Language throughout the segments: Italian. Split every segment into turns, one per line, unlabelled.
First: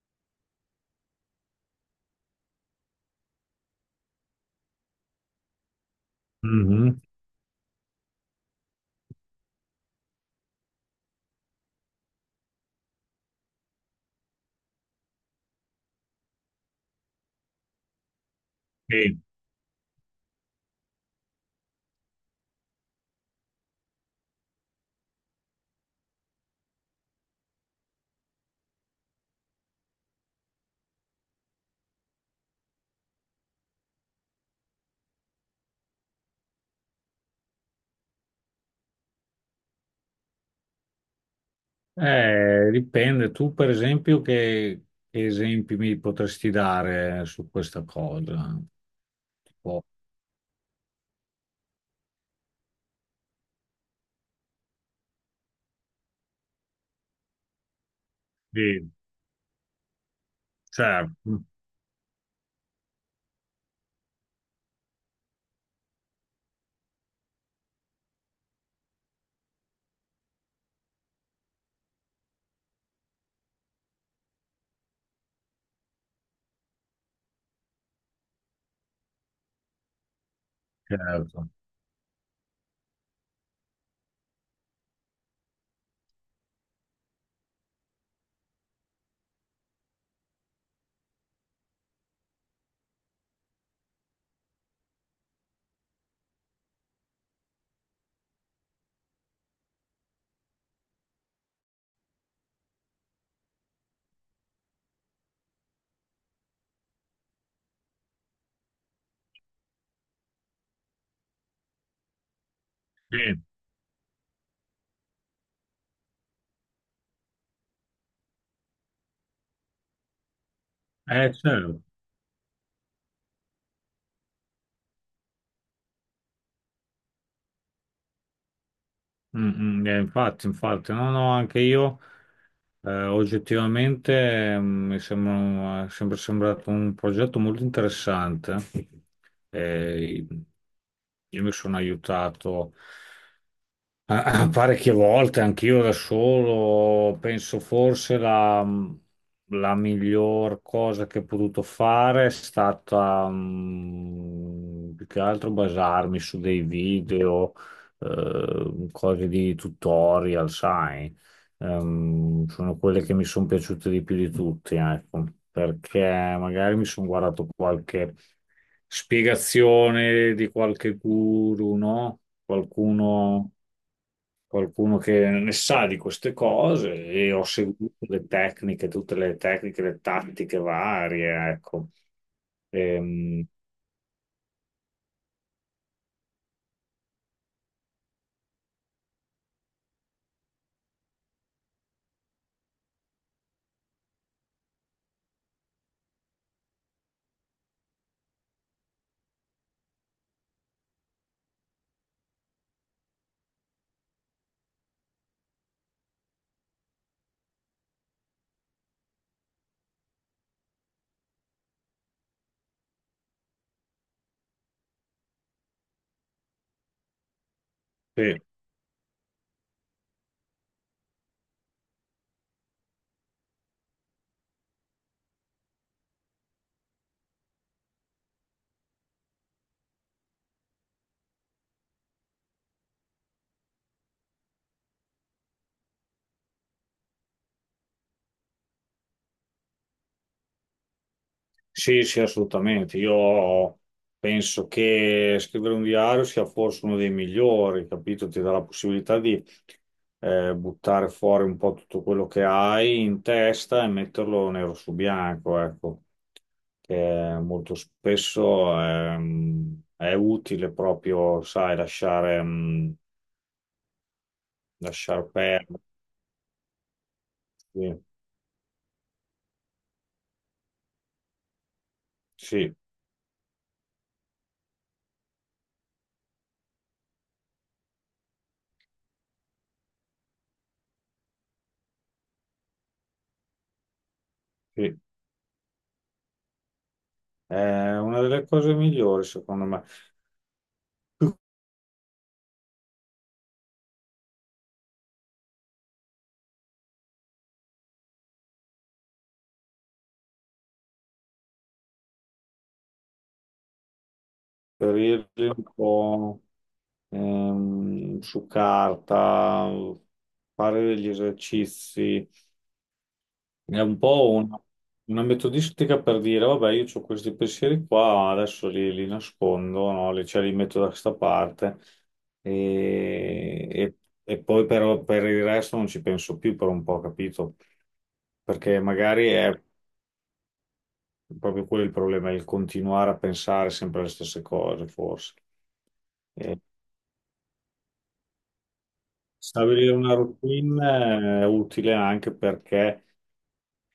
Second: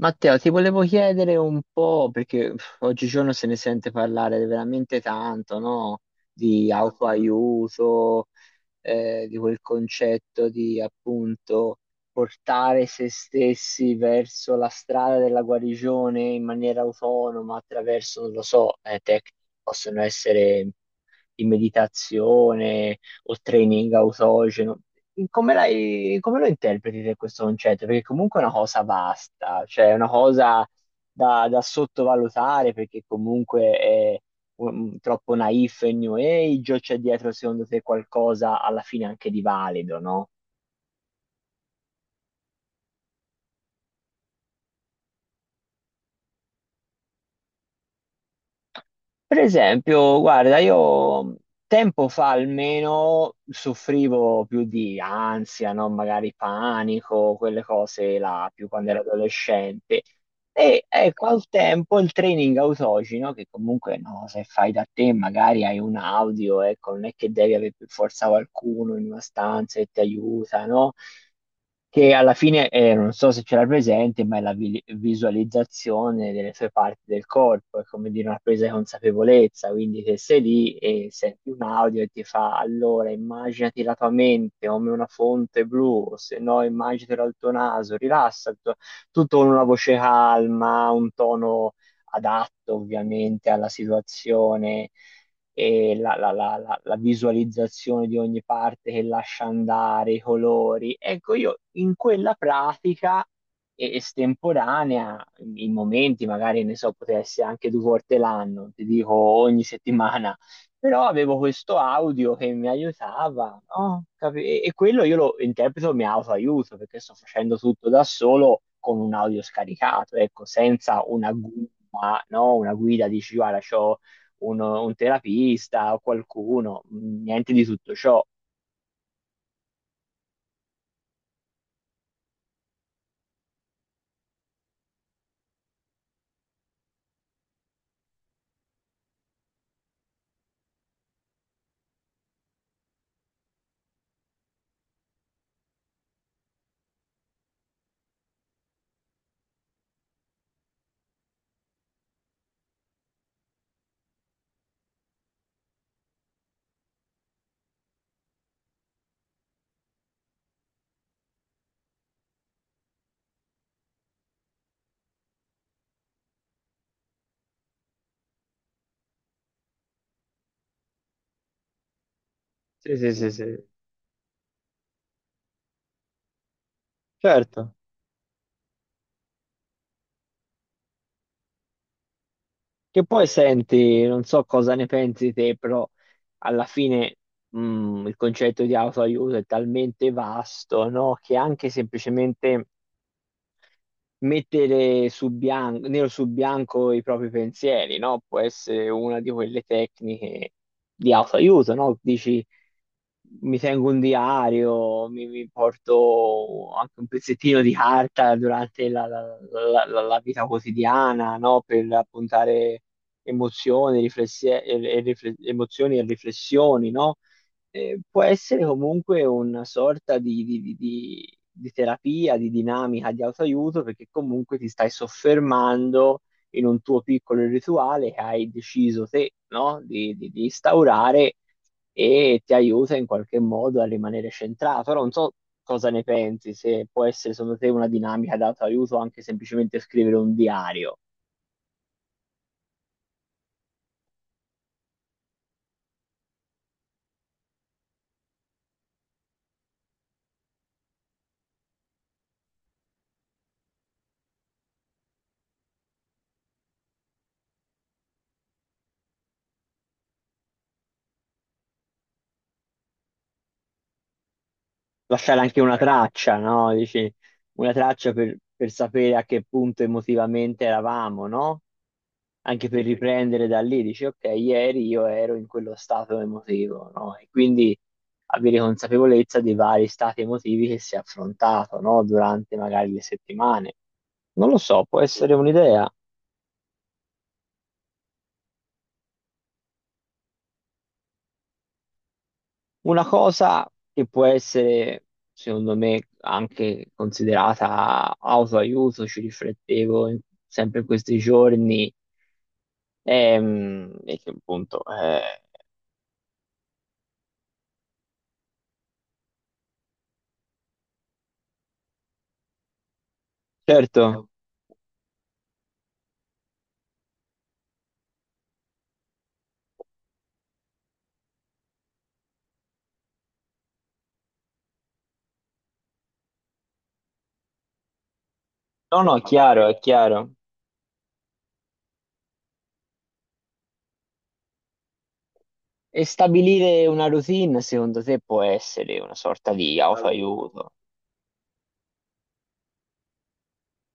Matteo, ti volevo chiedere un po', perché oggigiorno se ne sente parlare veramente tanto, no? Di
Mhm,
autoaiuto, di quel concetto di appunto portare se stessi verso la strada della guarigione in maniera autonoma attraverso, non lo so,
sì.
tecniche che possono essere in meditazione o training autogeno. Come, come lo interpreti te questo concetto? Perché comunque è una cosa vasta, cioè è una cosa da sottovalutare perché comunque è troppo naif e new age o c'è dietro secondo te qualcosa alla fine anche di valido, no?
Dipende. Tu, per esempio, che esempi mi potresti dare su questa cosa?
Per
Tipo,
esempio, guarda, io tempo fa almeno soffrivo più di ansia, no? Magari panico, quelle cose là, più quando
sì,
ero adolescente. E ecco,
certo,
al tempo il training autogeno, no? Che comunque no, se fai da te magari hai un audio, ecco, non è che devi avere per forza qualcuno in una stanza che ti aiuta, no? Che alla fine, non so se ce l'ha presente, ma è la visualizzazione delle sue parti del corpo, è come dire una presa di consapevolezza, quindi se sei lì e senti
certo.
un audio e ti fa allora immaginati la tua mente come una fonte blu, o se no immaginatela il tuo naso, rilassa, tutto con una voce calma, un tono adatto ovviamente alla situazione e la visualizzazione di ogni parte che lascia andare, i colori. Ecco, io in quella pratica estemporanea, in momenti magari, ne so, poteva essere anche due volte l'anno, ti dico ogni settimana, però avevo questo audio che mi
Sì,
aiutava, no? E quello io lo interpreto mi autoaiuto, perché sto facendo tutto da solo con un audio scaricato, ecco, senza una
certo.
gumma, no? Una guida, dici, guarda, c'ho un terapista o qualcuno, niente di tutto ciò.
Mm, mm, infatti, no, no, anche io oggettivamente, mi sembra, è sempre sembrato un progetto molto interessante. Eh, io mi sono aiutato. Ah, ah, parecchie volte, anch'io da solo. Penso forse la miglior cosa che ho potuto fare è stata, mm, più che altro basarmi su dei video, cose di tutorial, sai. Sono quelle che mi sono piaciute di più di tutti, ecco, perché magari mi sono guardato qualche spiegazione di qualche guru, no?
Sì, sì, sì,
Qualcuno,
sì,
qualcuno che ne sa di queste cose, e ho
certo.
seguito le tecniche, tutte le tecniche, le tattiche varie, ecco.
Che poi
Ehm,
senti, non so cosa ne pensi te, però alla fine il concetto di autoaiuto è talmente vasto, no? Che anche semplicemente mettere su bianco, nero su bianco i propri pensieri, no? Può essere una di quelle tecniche di autoaiuto, no? Dici, mi tengo un diario, mi porto anche un pezzettino di carta durante la vita quotidiana, no? Per appuntare emozioni, emozioni e riflessioni, no? Può
sì,
essere comunque una sorta di, di terapia, di dinamica, di autoaiuto, perché comunque ti stai soffermando in un tuo piccolo rituale che hai deciso te, no? Di, di instaurare e ti aiuta in qualche modo a rimanere centrato. Ora non so cosa ne pensi, se può essere secondo te una dinamica di autoaiuto anche semplicemente scrivere un diario.
sì, sì, assolutamente. Io penso che scrivere un diario sia forse uno dei migliori, capito? Ti dà la possibilità di, buttare fuori un po' tutto quello che hai in testa e metterlo nero su bianco, ecco. Che molto spesso, è utile proprio, sai, lasciare, lasciar
Lasciare anche una
perdere.
traccia, no? Dici, una
Sì,
traccia per sapere a che punto emotivamente eravamo, no? Anche
sì,
per riprendere da lì, dici, ok, ieri io ero in quello stato emotivo, no? E quindi avere consapevolezza dei vari stati emotivi che si è affrontato, no? Durante magari le settimane. Non lo so,
sì.
può essere un'idea.
È una delle cose migliori, secondo me,
Una cosa che può essere, secondo me, anche considerata autoaiuto, ci riflettevo sempre in questi giorni, che appunto,
periodi un po', su carta, fare degli esercizi. È un
certo,
po' una metodistica per dire, vabbè, io ho questi pensieri qua, adesso li nascondo, no? Li, cioè, li metto da questa parte e, e- e poi però per il resto non ci penso più per un po', capito? Perché
no, no, è
magari è
chiaro, è chiaro.
proprio quello il problema, il continuare a pensare sempre alle stesse cose, forse.
E
E
stabilire una routine, secondo te, può essere una sorta di
stabilire una
autoaiuto?
routine è utile anche perché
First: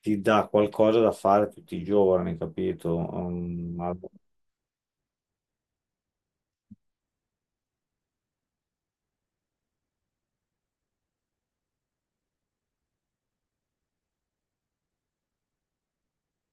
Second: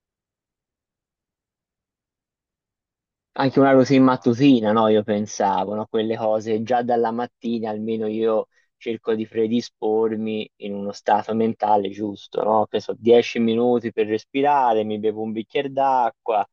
ti dà qualcosa da fare tutti i giorni, capito?
Anche una routine mattutina, no? Io pensavo, no? Quelle cose già dalla mattina, almeno io cerco di predispormi in uno stato mentale giusto, no? Che so, 10 minuti per respirare, mi bevo un bicchiere d'acqua,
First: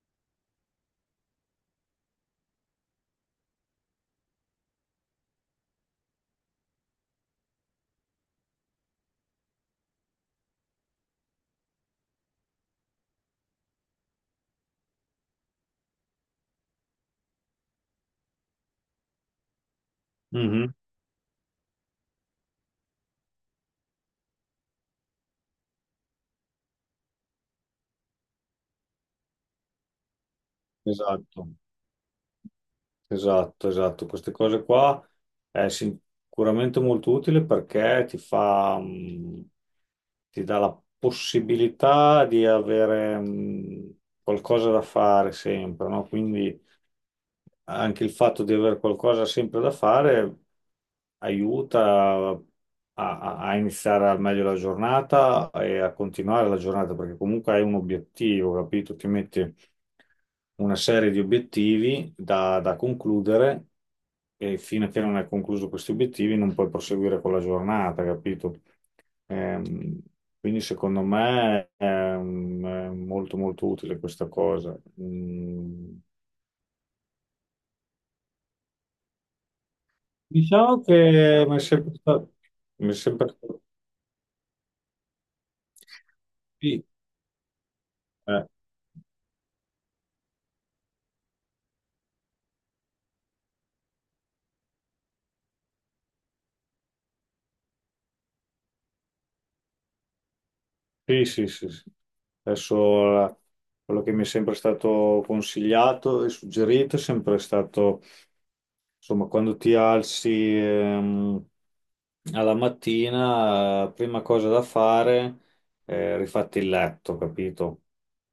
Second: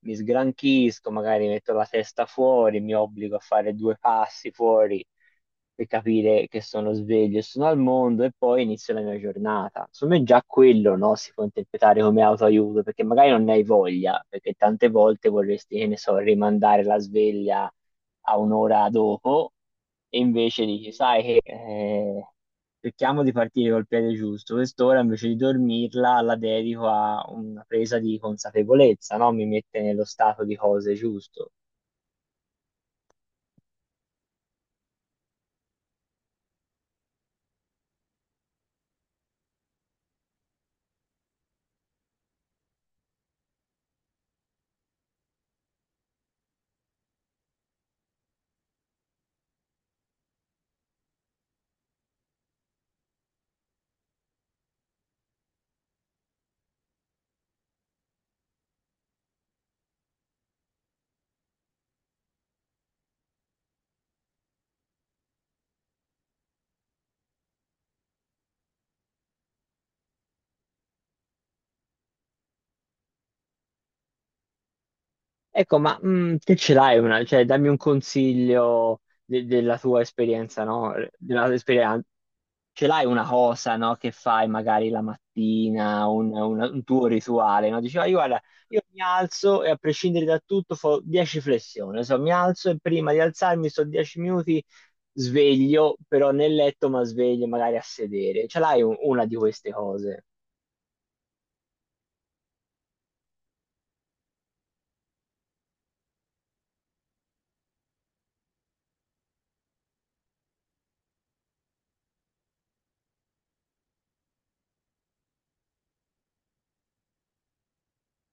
mi sgranchisco, magari metto la testa fuori, mi obbligo a fare due passi fuori per capire che sono sveglio e sono al mondo e poi inizio la mia giornata. Secondo me già quello, no, si può interpretare come autoaiuto, perché magari non ne hai voglia, perché tante volte vorresti, che ne so, rimandare la sveglia a un'ora dopo e invece
Mhm.
dici, sai che cerchiamo di partire col piede giusto, quest'ora invece di dormirla la dedico a una presa di consapevolezza, no? Mi mette nello stato di cose giusto.
Esatto, esatto, esatto. Queste cose qua è sicuramente molto utile, perché ti fa, mm, ti dà la possibilità di avere, mm, qualcosa da fare sempre, no? Quindi anche il fatto di avere qualcosa sempre da fare aiuta a, a iniziare al meglio la giornata e a continuare la giornata, perché comunque hai un obiettivo, capito? Ti metti una serie di obiettivi da concludere, e fino a che non hai concluso questi obiettivi non puoi proseguire con la giornata, capito? Ehm, quindi secondo me è molto molto utile questa cosa.
Ecco, ma
Mm,
te ce l'hai una, cioè dammi un consiglio della tua esperienza,
diciamo
no? Della
che
tua
mi è sempre
esperienza.
stato,
Ce
mi è
l'hai una
sempre stato-
cosa, no? Che fai magari la mattina, un
sì,
tuo rituale, no? Dici, "Ah, io guarda,
eh,
io mi alzo e a prescindere da tutto fo 10 flessioni, so, mi alzo e prima di alzarmi sto 10 minuti sveglio, però nel letto ma sveglio magari a sedere. Ce l'hai una di queste cose?
sì, sì, sì, sì. Adesso, quello che mi è sempre stato consigliato e suggerito è sempre stato, insomma, quando ti alzi, ehm, alla mattina, prima cosa da fare è rifatti il letto, capito?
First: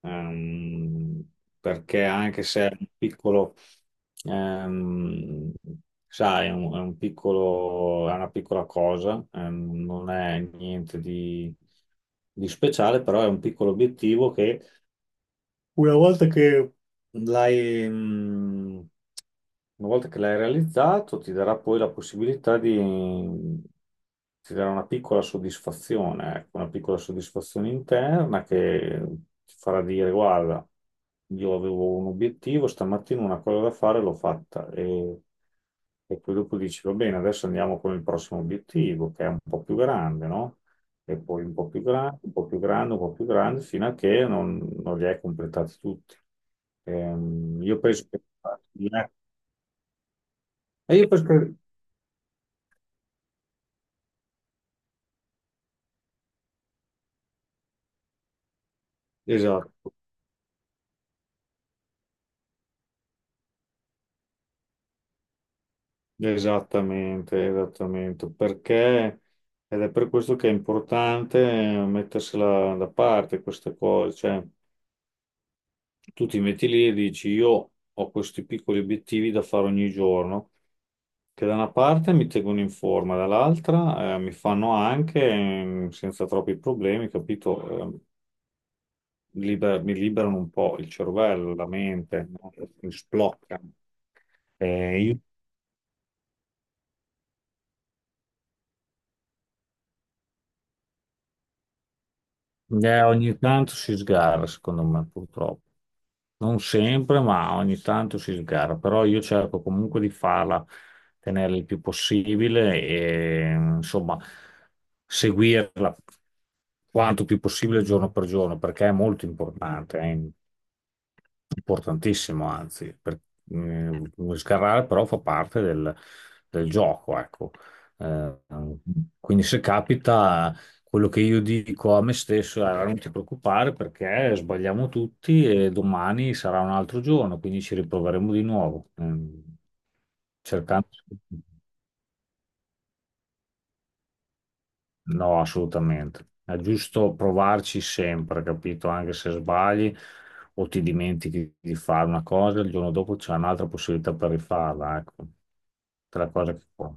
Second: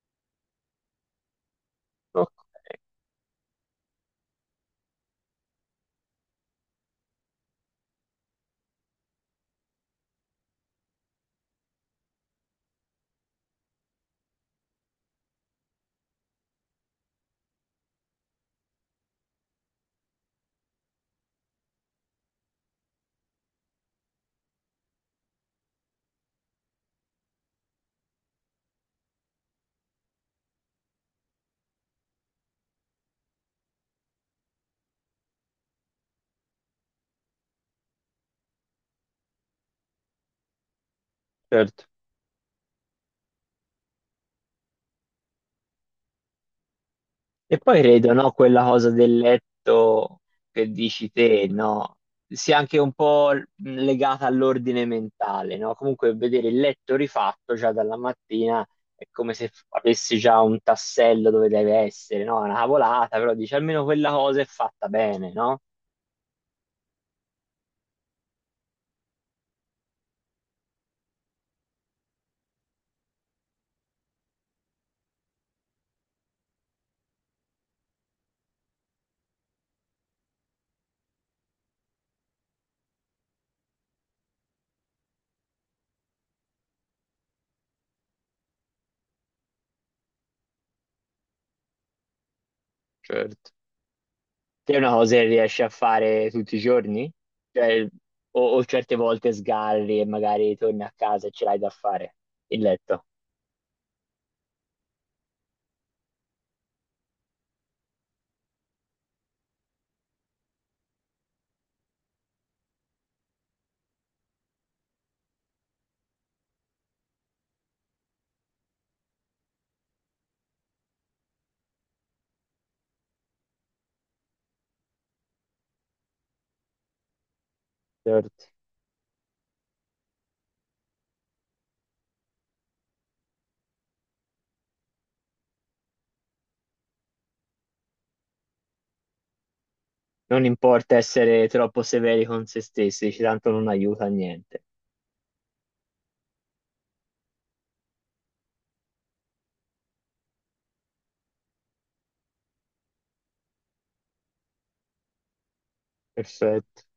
Ehm, Perché
Ok,
anche se è un piccolo, ehm, sai, è è un piccolo, è una piccola cosa, non è niente di, di speciale, però è un piccolo obiettivo che, una volta che l'hai mh, una volta che l'hai realizzato, ti darà poi la possibilità di, ti darà una piccola soddisfazione, ecco, una piccola soddisfazione interna, che ti farà dire: "Guarda, io avevo un obiettivo, stamattina una cosa da fare, l'ho fatta." E poi dopo dici: "Va bene, adesso andiamo con il prossimo obiettivo, che è un po' più grande, no?" E poi un po' più
certo.
grande, un po' più grande, un po' più grande, fino a che non, non li hai completati tutti.
E
Io
poi
penso
credo,
che...
no, quella cosa del letto che
eh, io
dici
penso
te,
che-
no, sia anche un po' legata all'ordine mentale, no? Comunque vedere il letto rifatto già dalla mattina è come se
esatto,
avessi già un tassello dove deve essere, no? È una cavolata, però dici almeno quella cosa è fatta bene, no?
esattamente, esattamente, perché... Ed è per questo che è importante, mettersela da parte queste cose, cioè tu ti metti lì e dici: io ho questi piccoli obiettivi da fare ogni giorno, che da una parte mi tengono in forma, dall'altra, mi fanno anche, senza troppi problemi, capito? Mi liberano un po' il cervello, la mente, no? Mi
Certo.
sbloccano.
Te è una cosa che riesci a fare tutti i giorni? Cioè, o certe volte sgarri e magari torni a casa e ce l'hai da fare, il letto.
Ogni tanto si sgarra, secondo me, purtroppo. Non sempre, ma ogni tanto si sgarra. Però io cerco comunque di farla tenere il più possibile e, insomma, seguirla quanto più possibile giorno per giorno, perché è molto importante, è importantissimo, anzi. Per, eh, sgarrare però fa parte del gioco, ecco. Eh,
Certo.
quindi se capita. Quello che io dico a me stesso è: "Allora, non ti preoccupare, perché sbagliamo tutti e domani sarà un altro giorno, quindi ci riproveremo di nuovo." Mm,
Non importa
cercando...
essere troppo severi con se stessi, tanto non aiuta a niente.
No, assolutamente. È giusto provarci sempre, capito? Anche se sbagli o ti dimentichi di fare una cosa, il giorno dopo c'è un'altra possibilità per rifarla, ecco. Tra cose che
Perfetto.
fa.